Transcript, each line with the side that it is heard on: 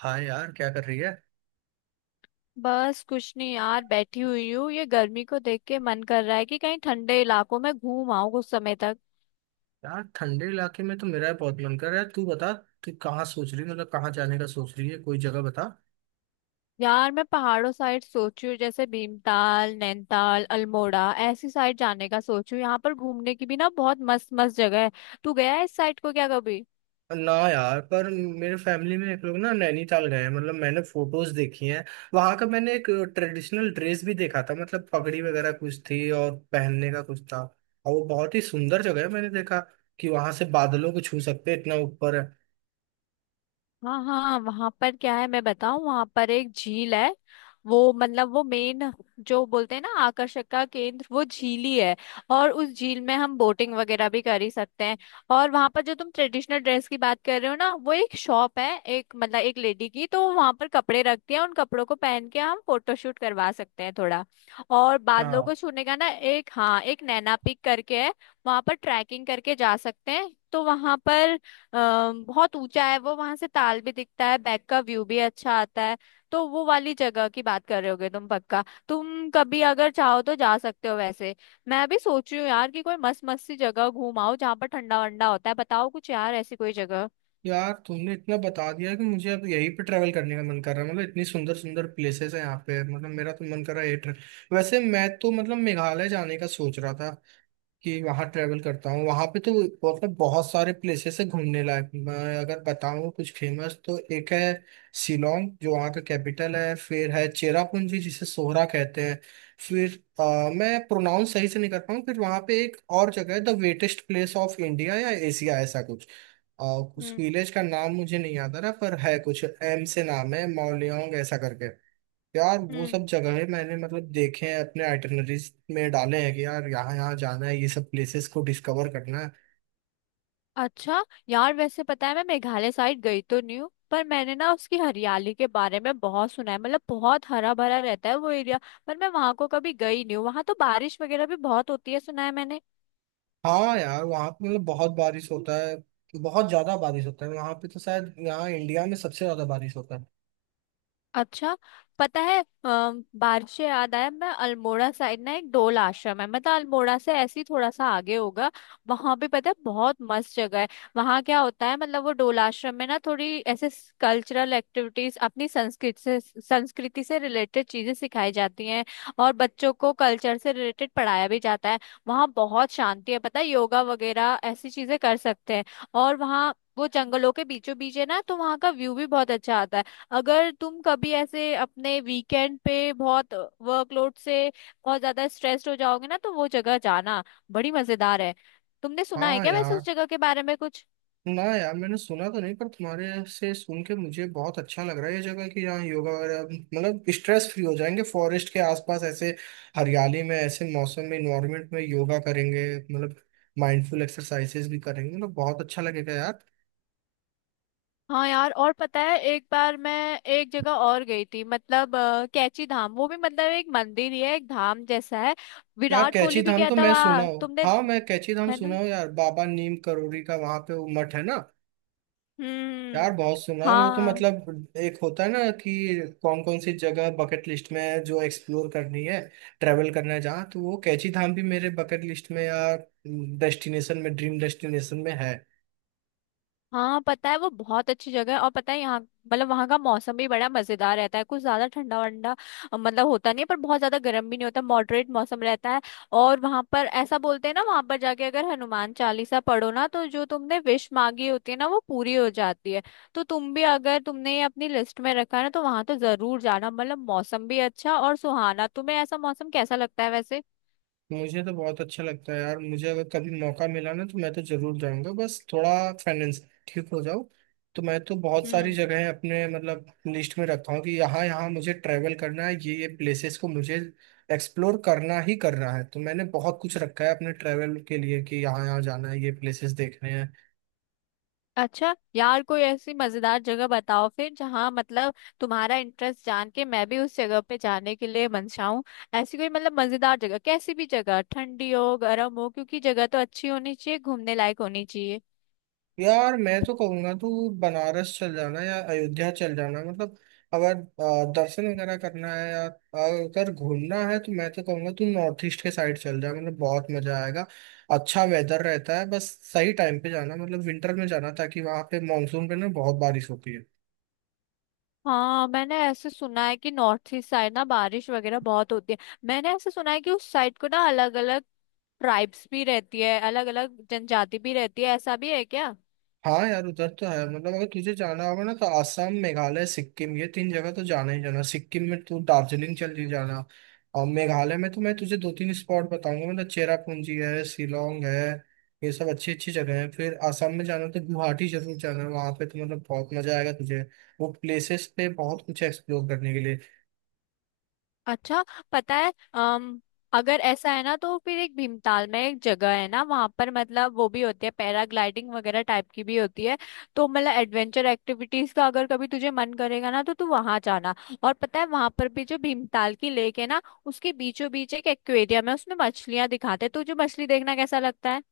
right: हाँ यार, क्या कर रही है।
left: बस कुछ नहीं यार, बैठी हुई हूँ। ये गर्मी को देख के मन कर रहा है कि कहीं ठंडे इलाकों में घूम आऊं कुछ समय तक।
right: यार, ठंडे इलाके में तो मेरा भी बहुत मन कर रहा है। तू बता, तू कहाँ सोच रही है, मतलब कहाँ जाने का सोच रही है, कोई जगह बता।
left: यार मैं पहाड़ों साइड सोची हूँ, जैसे भीमताल, नैनीताल, अल्मोड़ा, ऐसी साइड जाने का सोचू। यहाँ पर घूमने की भी ना बहुत मस्त मस्त जगह है। तू गया है इस साइड को क्या कभी?
right: ना यार, पर मेरे फैमिली में एक लोग ना नैनीताल गए हैं, मतलब मैंने फोटोज देखी हैं। वहां का मैंने एक ट्रेडिशनल ड्रेस भी देखा था, मतलब पगड़ी वगैरह कुछ थी और पहनने का कुछ था। और वो बहुत ही सुंदर जगह है, मैंने देखा कि वहां से बादलों को छू सकते हैं, इतना ऊपर है।
left: हाँ हाँ, वहां पर क्या है मैं बताऊं, वहां पर एक झील है। वो मतलब वो मेन, जो बोलते हैं ना आकर्षक का केंद्र, वो झील ही है। और उस झील में हम बोटिंग वगैरह भी कर ही सकते हैं। और वहां पर जो तुम ट्रेडिशनल ड्रेस की बात कर रहे हो ना, वो एक शॉप है, एक मतलब एक लेडी की तो वहां पर कपड़े रखती है, उन कपड़ों को पहन के हम फोटोशूट करवा सकते हैं थोड़ा। और बादलों
right: हाँ
left: को छूने का ना एक, हाँ एक नैना पिक करके है। वहां पर ट्रैकिंग करके जा सकते हैं। तो वहां पर बहुत ऊंचा है वो। वहां से ताल भी दिखता है, बैक का व्यू भी अच्छा आता है। तो वो वाली जगह की बात कर रहे होगे तुम पक्का। तुम कभी अगर चाहो तो जा सकते हो वैसे। मैं भी सोच रही हूँ यार कि कोई मस्त मस्त सी जगह घूम आओ जहाँ पर ठंडा वंडा होता है। बताओ कुछ यार ऐसी कोई जगह।
right: यार, तुमने इतना बता दिया कि मुझे अब यहीं पे ट्रैवल करने का मन कर रहा है। मतलब इतनी सुंदर सुंदर प्लेसेस हैं यहाँ पे, मतलब मेरा तो मन कर रहा है ये ट्रैवल। वैसे मैं तो मतलब मेघालय जाने का सोच रहा था कि वहाँ ट्रेवल करता हूँ। वहाँ पे तो मतलब बहुत सारे प्लेसेस है घूमने लायक। मैं अगर बताऊँ कुछ फेमस, तो एक है शिलोंग, जो वहाँ का कैपिटल है। फिर है चेरापूंजी, जिसे सोहरा कहते हैं। फिर मैं प्रोनाउंस सही से नहीं कर पाऊँ। फिर वहाँ पे एक और जगह है, the wettest place of India या एशिया ऐसा कुछ। अ, उस
left: हम्म।
right: विलेज का नाम मुझे नहीं याद आ रहा, पर है कुछ एम से नाम, है मौलियोंग ऐसा करके। यार, वो
left: हम्म।
right: सब जगहें मैंने मतलब देखे हैं, अपने आइटनरीज में डाले हैं कि यार यहाँ यहाँ जाना है, ये सब प्लेसेस को डिस्कवर करना है।
left: अच्छा यार, वैसे पता है मैं मेघालय साइड गई तो नहीं हूँ, पर मैंने ना उसकी हरियाली के बारे में बहुत सुना है, मतलब बहुत हरा भरा रहता है वो एरिया। पर मैं वहां को कभी गई नहीं हूँ। वहां तो बारिश वगैरह भी बहुत होती है सुना है मैंने।
right: हाँ यार, वहाँ पे मतलब बहुत बारिश होता है। बहुत ज्यादा बारिश होता है वहाँ पे, तो शायद यहाँ इंडिया में सबसे ज्यादा बारिश होता है।
left: अच्छा। पता है, बारिश से याद आया, मैं अल्मोड़ा साइड ना एक डोल आश्रम है, मतलब अल्मोड़ा से ऐसे ही थोड़ा सा आगे होगा। वहां पे पता है बहुत मस्त जगह है। वहां क्या होता है, मतलब वो डोल आश्रम में ना थोड़ी ऐसे कल्चरल एक्टिविटीज, अपनी संस्कृति से रिलेटेड चीजें सिखाई जाती हैं। और बच्चों को कल्चर से रिलेटेड पढ़ाया भी जाता है। वहाँ बहुत शांति है पता है, योगा वगैरह ऐसी चीजें कर सकते हैं। और वहाँ वो जंगलों के बीचों बीच है ना, तो वहाँ का व्यू भी बहुत अच्छा आता है। अगर तुम कभी ऐसे अपने वीकेंड पे बहुत वर्कलोड से बहुत ज्यादा स्ट्रेस्ड हो जाओगे ना तो वो जगह जाना, बड़ी मजेदार है। तुमने सुना है
right: हाँ
left: क्या वैसे उस
right: यार।
left: जगह के बारे में कुछ?
right: ना यार, मैंने सुना तो नहीं, पर तुम्हारे से सुन के मुझे बहुत अच्छा लग रहा है ये जगह कि यहाँ योगा वगैरह, मतलब स्ट्रेस फ्री हो जाएंगे, फॉरेस्ट के आसपास, ऐसे हरियाली में, ऐसे मौसम में, इन्वायरमेंट में योगा करेंगे, मतलब माइंडफुल एक्सरसाइजेस भी करेंगे, मतलब बहुत अच्छा लगेगा यार।
left: हाँ यार। और पता है एक बार मैं एक जगह और गई थी, मतलब कैची धाम। वो भी मतलब एक मंदिर ही है, एक धाम जैसा है।
right: यार,
left: विराट
right: कैची
left: कोहली भी
right: धाम
left: गया
right: तो
left: था
right: मैं सुना
left: वहाँ,
right: हूँ,
left: तुमने...
right: हाँ, मैं कैची धाम
left: है
right: सुना
left: ना?
right: हूँ यार। बाबा नीम करोरी का वहां पे वो मठ है ना।
left: हम्म।
right: यार, बहुत सुना है वो तो।
left: हाँ
right: मतलब एक होता है ना कि कौन कौन सी जगह बकेट लिस्ट में है, जो एक्सप्लोर करनी है, ट्रेवल करना है जहाँ, तो वो कैची धाम भी मेरे बकेट लिस्ट में या डेस्टिनेशन में, ड्रीम डेस्टिनेशन में है।
left: हाँ, पता है वो बहुत अच्छी जगह है। और पता है यहाँ मतलब वहाँ का मौसम भी बड़ा मजेदार रहता है, कुछ ज्यादा ठंडा वंडा मतलब होता नहीं है, पर बहुत ज्यादा गर्म भी नहीं होता, मॉडरेट मौसम रहता है। और वहाँ पर ऐसा बोलते हैं ना, वहाँ पर जाके अगर हनुमान चालीसा पढ़ो ना तो जो तुमने विश मांगी होती है ना वो पूरी हो जाती है। तो तुम भी अगर तुमने ये अपनी लिस्ट में रखा है ना तो वहाँ तो जरूर जाना, मतलब मौसम भी अच्छा और सुहाना। तुम्हें ऐसा मौसम कैसा लगता है वैसे?
right: मुझे तो बहुत अच्छा लगता है यार। मुझे अगर कभी मौका मिला ना, तो मैं तो जरूर जाऊंगा, बस थोड़ा फाइनेंस ठीक हो जाओ। तो मैं तो बहुत सारी जगहें अपने मतलब लिस्ट में रखा हूँ कि यहाँ यहाँ मुझे ट्रैवल करना है, ये प्लेसेस को मुझे एक्सप्लोर करना ही करना है। तो मैंने बहुत कुछ रखा है अपने ट्रैवल के लिए कि यहाँ यहाँ जाना है, ये प्लेसेस देखने हैं।
left: अच्छा यार, कोई ऐसी मजेदार जगह बताओ फिर जहाँ मतलब तुम्हारा इंटरेस्ट जान के मैं भी उस जगह पे जाने के लिए मनचाहूँ। ऐसी कोई मतलब मजेदार जगह, कैसी भी जगह, ठंडी हो गर्म हो, क्योंकि जगह तो अच्छी होनी चाहिए, घूमने लायक होनी चाहिए।
right: यार, मैं तो कहूंगा तू बनारस चल जाना या अयोध्या चल जाना। मतलब अगर दर्शन वगैरह करना है, या अगर घूमना है, तो मैं तो कहूंगा तू नॉर्थ ईस्ट के साइड चल जा, मतलब बहुत मजा आएगा। अच्छा वेदर रहता है, बस सही टाइम पे जाना, मतलब विंटर में जाना, ताकि वहां पे, मानसून पे ना बहुत बारिश होती है।
left: हाँ, मैंने ऐसे सुना है कि नॉर्थ ईस्ट साइड ना बारिश वगैरह बहुत होती है। मैंने ऐसे सुना है कि उस साइड को ना अलग अलग ट्राइब्स भी रहती है, अलग अलग जनजाति भी रहती है। ऐसा भी है क्या?
right: हाँ यार, उधर तो है। मतलब अगर तुझे जाना होगा ना, तो आसाम, मेघालय, सिक्किम, ये तीन जगह तो जाना ही जाना। सिक्किम में तू दार्जिलिंग चली जाना, और मेघालय में तो मैं तुझे दो तीन स्पॉट बताऊंगा, मतलब चेरापूंजी है, शिलोंग है, ये सब अच्छी अच्छी जगह है। फिर आसाम में जाना तो गुवाहाटी जरूर जाना, वहाँ पे तो मतलब बहुत मजा आएगा तुझे। वो प्लेसेस पे बहुत कुछ एक्सप्लोर करने के लिए।
left: अच्छा। पता है अगर ऐसा है ना तो फिर एक भीमताल में एक जगह है ना वहां पर, मतलब वो भी होती है पैराग्लाइडिंग वगैरह टाइप की भी होती है। तो मतलब एडवेंचर एक्टिविटीज का अगर कभी तुझे मन करेगा ना तो तू वहां जाना। और पता है वहां पर भी जो भीमताल की लेक है ना उसके बीचों बीच एक एक्वेरियम है, उसमें मछलियां दिखाते हैं। तुझे मछली देखना कैसा लगता है?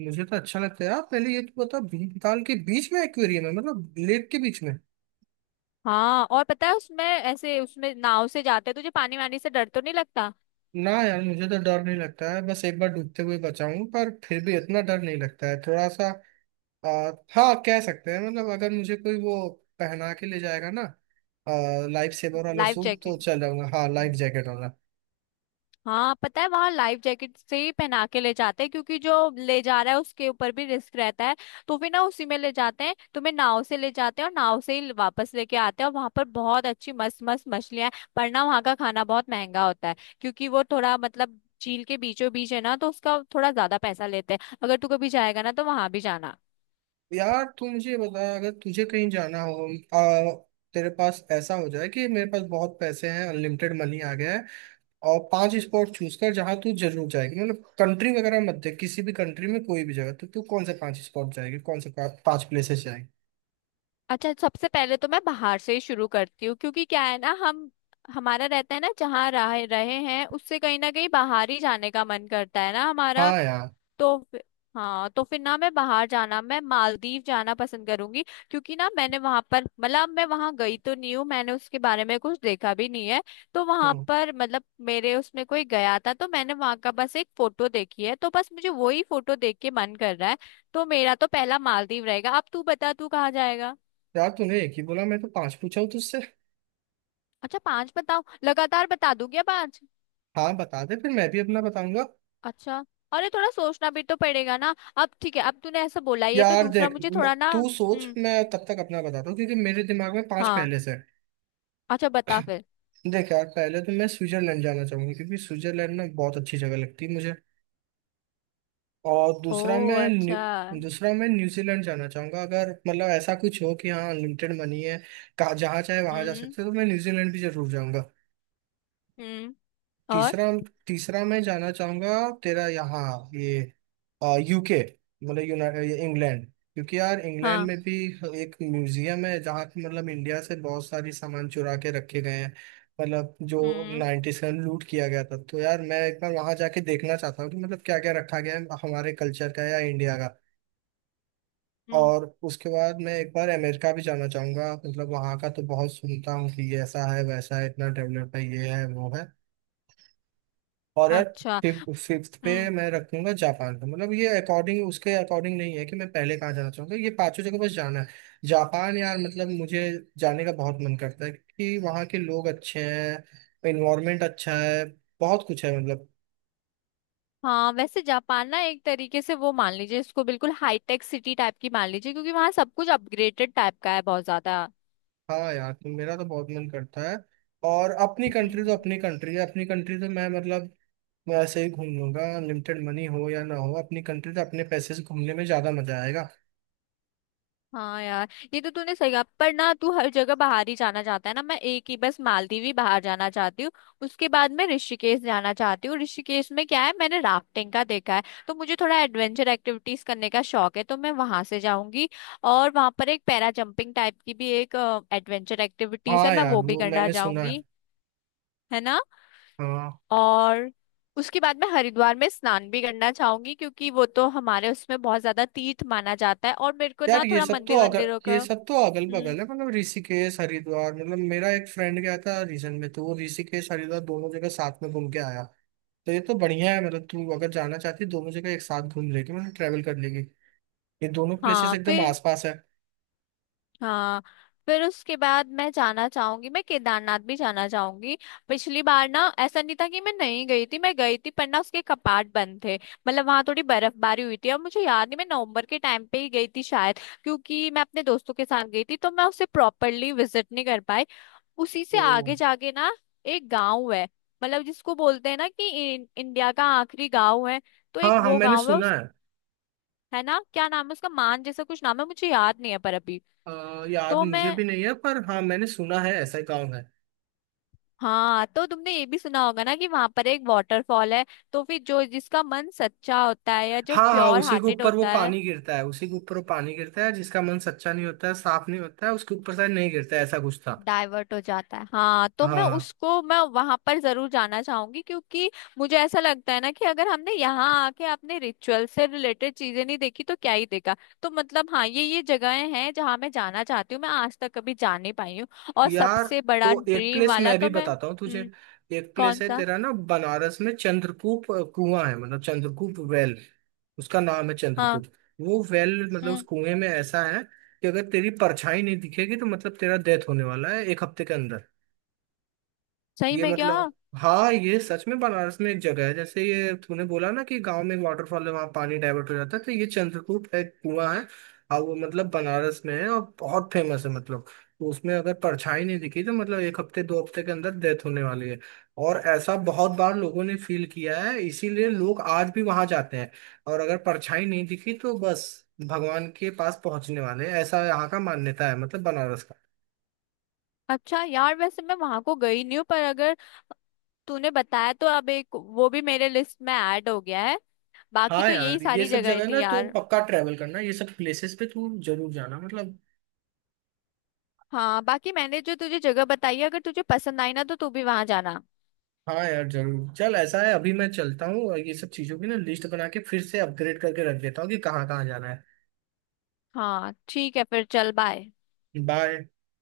right: मुझे तो अच्छा लगता है यार। पहले ये तू बता, भीमताल के बीच में एक्वेरियम है, मतलब लेक के बीच में?
left: हाँ, और पता है उसमें ऐसे उसमें नाव से जाते हैं। तुझे पानी वानी से डर तो नहीं लगता?
right: ना यार, मुझे तो डर नहीं लगता है। बस एक बार डूबते हुए बचा हूं, पर फिर भी इतना डर नहीं लगता है, थोड़ा सा हाँ, कह सकते हैं। मतलब अगर मुझे कोई वो पहना के ले जाएगा ना, लाइफ सेवर वाला
left: लाइफ
right: सूट, तो
left: जैकेट।
right: चल जाऊंगा। हाँ, लाइफ जैकेट वाला।
left: हाँ पता है वहां लाइफ जैकेट से ही पहना के ले जाते हैं, क्योंकि जो ले जा रहा है उसके ऊपर भी रिस्क रहता है। तो फिर ना उसी में ले जाते हैं, तुम्हें नाव से ले जाते हैं और नाव से ही वापस लेके आते हैं। और वहां पर बहुत अच्छी मस्त मस्त मछलियां हैं, पर ना वहां का खाना बहुत महंगा होता है, क्योंकि वो थोड़ा मतलब झील के बीचों बीच है ना तो उसका थोड़ा ज्यादा पैसा लेते हैं। अगर तू कभी जाएगा ना तो वहां भी जाना।
right: यार, तू मुझे बता, अगर तुझे कहीं जाना हो, आ, तेरे पास ऐसा हो जाए कि मेरे पास बहुत पैसे हैं, अनलिमिटेड मनी आ गया है, और पांच स्पॉट चूज कर जहाँ तू जरूर जाएगी। मतलब कंट्री वगैरह मत देख, किसी भी कंट्री में कोई भी जगह, तो तू कौन से पांच स्पॉट जाएगी, कौन से पांच प्लेसेस।
left: अच्छा, सबसे पहले तो मैं बाहर से ही शुरू करती हूँ, क्योंकि क्या है ना, हम हमारा रहता है ना जहाँ रहे रहे हैं उससे कहीं ना कहीं बाहर ही जाने का मन करता है ना हमारा।
right: हाँ यार।
left: तो फिर- हाँ, तो फिर ना मैं बाहर जाना, मैं मालदीव जाना पसंद करूंगी। क्योंकि ना मैंने वहां पर मतलब मैं वहां गई तो नहीं हूँ, मैंने उसके बारे में कुछ देखा भी नहीं है। तो वहां
right: हम्म।
left: पर मतलब मेरे उसमें कोई गया था तो मैंने वहां का बस एक फोटो देखी है, तो बस मुझे वही फोटो देख के मन कर रहा है। तो मेरा तो पहला मालदीव रहेगा। अब तू बता, तू कहाँ जाएगा?
right: यार तूने एक ही बोला, मैं तो पांच पूछा हूँ तुझसे।
left: अच्छा, पांच बताओ? लगातार बता दूं क्या पांच?
right: हाँ बता दे, फिर मैं भी अपना बताऊंगा।
left: अच्छा, अरे थोड़ा सोचना भी तो पड़ेगा ना। अब ठीक है, अब तूने ऐसा बोला, ये तो
right: यार
left: दूसरा,
right: देख,
left: मुझे थोड़ा ना।
right: तू सोच,
left: हम्म।
right: मैं तब तक अपना बताता हूँ, क्योंकि मेरे दिमाग में पांच
left: हाँ।
right: पहले से हैं।
left: अच्छा, बता फिर।
right: देख यार, पहले तो मैं स्विट्जरलैंड जाना चाहूंगा, क्योंकि स्विट्जरलैंड ना बहुत अच्छी जगह लगती है मुझे। और
left: ओ। अच्छा।
right: दूसरा मैं न्यूजीलैंड जाना चाहूंगा। अगर मतलब ऐसा कुछ हो कि हाँ अनलिमिटेड मनी है, कहाँ जहाँ चाहे वहां जा
left: हम्म।
right: सकते हो, तो मैं न्यूजीलैंड भी जरूर जाऊंगा।
left: हम्म। और।
right: तीसरा, तीसरा मैं जाना चाहूंगा तेरा यहाँ ये यूके, मतलब यूनाइटेड इंग्लैंड, क्योंकि यार इंग्लैंड
left: हाँ।
right: में भी एक म्यूजियम है जहाँ पे मतलब इंडिया से बहुत सारी सामान चुरा के रखे गए हैं, मतलब जो
left: हम्म।
right: नाइन्टीज में लूट किया गया था। तो यार मैं एक बार वहाँ जाके देखना चाहता हूँ कि मतलब क्या क्या रखा गया है हमारे कल्चर का या इंडिया का।
left: हम्म।
right: और उसके बाद मैं एक बार अमेरिका भी जाना चाहूंगा, मतलब वहाँ का तो बहुत सुनता हूँ कि ये ऐसा है, वैसा है, इतना डेवलप है, ये है, वो है। और यार,
left: अच्छा।
right: फिफ्थ पे
left: हम्म।
right: मैं रखूंगा जापान का। मतलब ये अकॉर्डिंग नहीं है कि मैं पहले कहाँ जाना चाहूंगा, ये पांचों जगह बस जाना है। जापान यार, मतलब मुझे जाने का बहुत मन करता है, क्योंकि वहाँ के लोग अच्छे हैं, इन्वायरमेंट अच्छा है, बहुत कुछ है मतलब।
left: हाँ, वैसे जापान ना एक तरीके से वो मान लीजिए, इसको बिल्कुल हाईटेक सिटी टाइप की मान लीजिए, क्योंकि वहाँ सब कुछ अपग्रेडेड टाइप का है बहुत ज्यादा।
right: हाँ यार, तो मेरा तो बहुत मन करता है। और अपनी कंट्री तो
left: हम्म।
right: अपनी कंट्री है, अपनी कंट्री तो मैं मतलब मैं ऐसे ही घूम लूंगा, लिमिटेड मनी हो या ना हो। अपनी कंट्री तो अपने पैसे से घूमने में ज्यादा मजा आएगा।
left: हाँ यार, ये तो तूने सही कहा। पर ना तू हर जगह बाहर ही जाना चाहता है ना, मैं एक ही बस मालदीव ही बाहर जाना चाहती हूँ। उसके बाद मैं ऋषिकेश जाना चाहती हूँ। ऋषिकेश में क्या है, मैंने राफ्टिंग का देखा है। तो मुझे थोड़ा एडवेंचर एक्टिविटीज करने का शौक है तो मैं वहां से जाऊंगी। और वहां पर एक पैरा जंपिंग टाइप की भी एक एडवेंचर एक्टिविटीज है,
right: हाँ
left: मैं
right: यार,
left: वो भी
right: वो
left: करना
right: मैंने सुना है।
left: जाऊंगी। है ना?
right: हाँ
left: और उसके बाद मैं हरिद्वार में स्नान भी करना चाहूंगी, क्योंकि वो तो हमारे उसमें बहुत ज्यादा तीर्थ माना जाता है, और मेरे को
right: यार,
left: ना
right: ये
left: थोड़ा
right: सब तो
left: मंदिर
right: अगर
left: वंदिरों
right: ये
left: का...
right: सब तो अगल
left: हम्म।
right: बगल है, मतलब ऋषिकेश हरिद्वार। मतलब मेरा एक फ्रेंड गया था रीसेंट में, तो वो ऋषिकेश हरिद्वार दोनों जगह साथ में घूम के आया। तो ये तो बढ़िया है, मतलब तू अगर जाना चाहती है, दोनों जगह एक साथ घूम लेगी, मतलब ट्रेवल कर लेगी। ये दोनों प्लेसेस
left: हाँ
right: एकदम
left: फिर।
right: आसपास है
left: हाँ फिर उसके बाद मैं जाना चाहूंगी, मैं केदारनाथ भी जाना चाहूंगी। पिछली बार ना ऐसा नहीं था कि मैं नहीं गई थी, मैं गई थी, पर ना उसके कपाट बंद थे, मतलब वहां थोड़ी बर्फबारी हुई थी और मुझे याद नहीं, मैं नवंबर के टाइम पे ही गई थी शायद। क्योंकि मैं अपने दोस्तों के साथ गई थी तो मैं उसे प्रॉपरली विजिट नहीं कर पाई। उसी से
right: तो।
left: आगे जाके ना एक गाँव है, मतलब जिसको बोलते हैं ना कि इंडिया का आखिरी गाँव है। तो एक
right: हाँ हाँ,
left: वो
right: मैंने
left: गाँव है
right: सुना
left: उस...
right: है।
left: है ना? क्या नाम है उसका, मान जैसा कुछ नाम है, मुझे याद नहीं है पर अभी।
right: याद
left: तो
right: मुझे
left: मैं...
right: भी नहीं है, पर हाँ, मैंने सुना है ऐसा गाँव है।
left: हाँ, तो तुमने ये भी सुना होगा ना कि वहां पर एक वाटरफॉल है। तो फिर जो जिसका मन सच्चा होता है या जो
right: हाँ हाँ,
left: प्योर
right: उसी के
left: हार्टेड
right: ऊपर वो
left: होता है...
right: पानी गिरता है, उसी के ऊपर वो पानी गिरता है, जिसका मन सच्चा नहीं होता है, साफ नहीं होता है, उसके ऊपर शायद नहीं गिरता है, ऐसा कुछ था।
left: डाइवर्ट हो जाता है। हाँ, तो मैं
right: हाँ
left: उसको, मैं वहां पर जरूर जाना चाहूंगी, क्योंकि मुझे ऐसा लगता है ना कि अगर हमने यहाँ आके अपने रिचुअल से रिलेटेड चीजें नहीं देखी तो क्या ही देखा। तो मतलब हाँ, ये जगहें हैं जहाँ मैं जाना चाहती हूँ, मैं आज तक कभी जा नहीं पाई हूँ। और
right: यार,
left: सबसे बड़ा
right: तो एक
left: ड्रीम
right: प्लेस
left: वाला
right: मैं भी
left: तो मैं...
right: बताता हूँ तुझे।
left: हम्म।
right: एक प्लेस
left: कौन
right: है
left: सा?
right: तेरा ना, बनारस में, चंद्रकूप, कुआं है, मतलब चंद्रकूप वेल। उसका नाम है
left: हाँ।
right: चंद्रकूट। वो वेल मतलब उस
left: हम्म।
right: कुएं में ऐसा है कि अगर तेरी परछाई नहीं दिखेगी, तो मतलब तेरा डेथ होने वाला है 1 हफ्ते के अंदर।
left: सही
right: ये
left: में क्या?
right: मतलब, हाँ, ये सच में बनारस में एक जगह है। जैसे ये तूने बोला ना कि गांव में एक वाटरफॉल है, वहां पानी डाइवर्ट हो जाता है, तो ये चंद्रकूट एक कुआं है, और वो मतलब बनारस में है, और बहुत फेमस है मतलब। तो उसमें अगर परछाई नहीं दिखी, तो मतलब एक हफ्ते 2 हफ्ते के अंदर डेथ होने वाली है। और ऐसा बहुत बार लोगों ने फील किया है, इसीलिए लोग आज भी वहां जाते हैं। और अगर परछाई नहीं दिखी, तो बस भगवान के पास पहुंचने वाले हैं। ऐसा यहाँ का मान्यता है, मतलब बनारस का।
left: अच्छा यार, वैसे मैं वहां को गई नहीं हूँ, पर अगर तूने बताया तो अब एक वो भी मेरे लिस्ट में ऐड हो गया है। बाकी
right: हाँ
left: तो यही
right: यार, ये
left: सारी
right: सब
left: जगह
right: जगह
left: थी
right: ना तू
left: यार।
right: पक्का ट्रैवल करना, ये सब प्लेसेस पे तू जरूर जाना मतलब।
left: हाँ, बाकी मैंने जो तुझे जगह बताई है अगर तुझे पसंद आई ना तो तू भी वहां जाना।
right: हाँ यार, जरूर। चल, ऐसा है, अभी मैं चलता हूँ, और ये सब चीजों की ना लिस्ट बना के फिर से अपग्रेड करके रख देता हूँ कि कहाँ कहाँ जाना है।
left: हाँ ठीक है, फिर चल बाय।
right: बाय।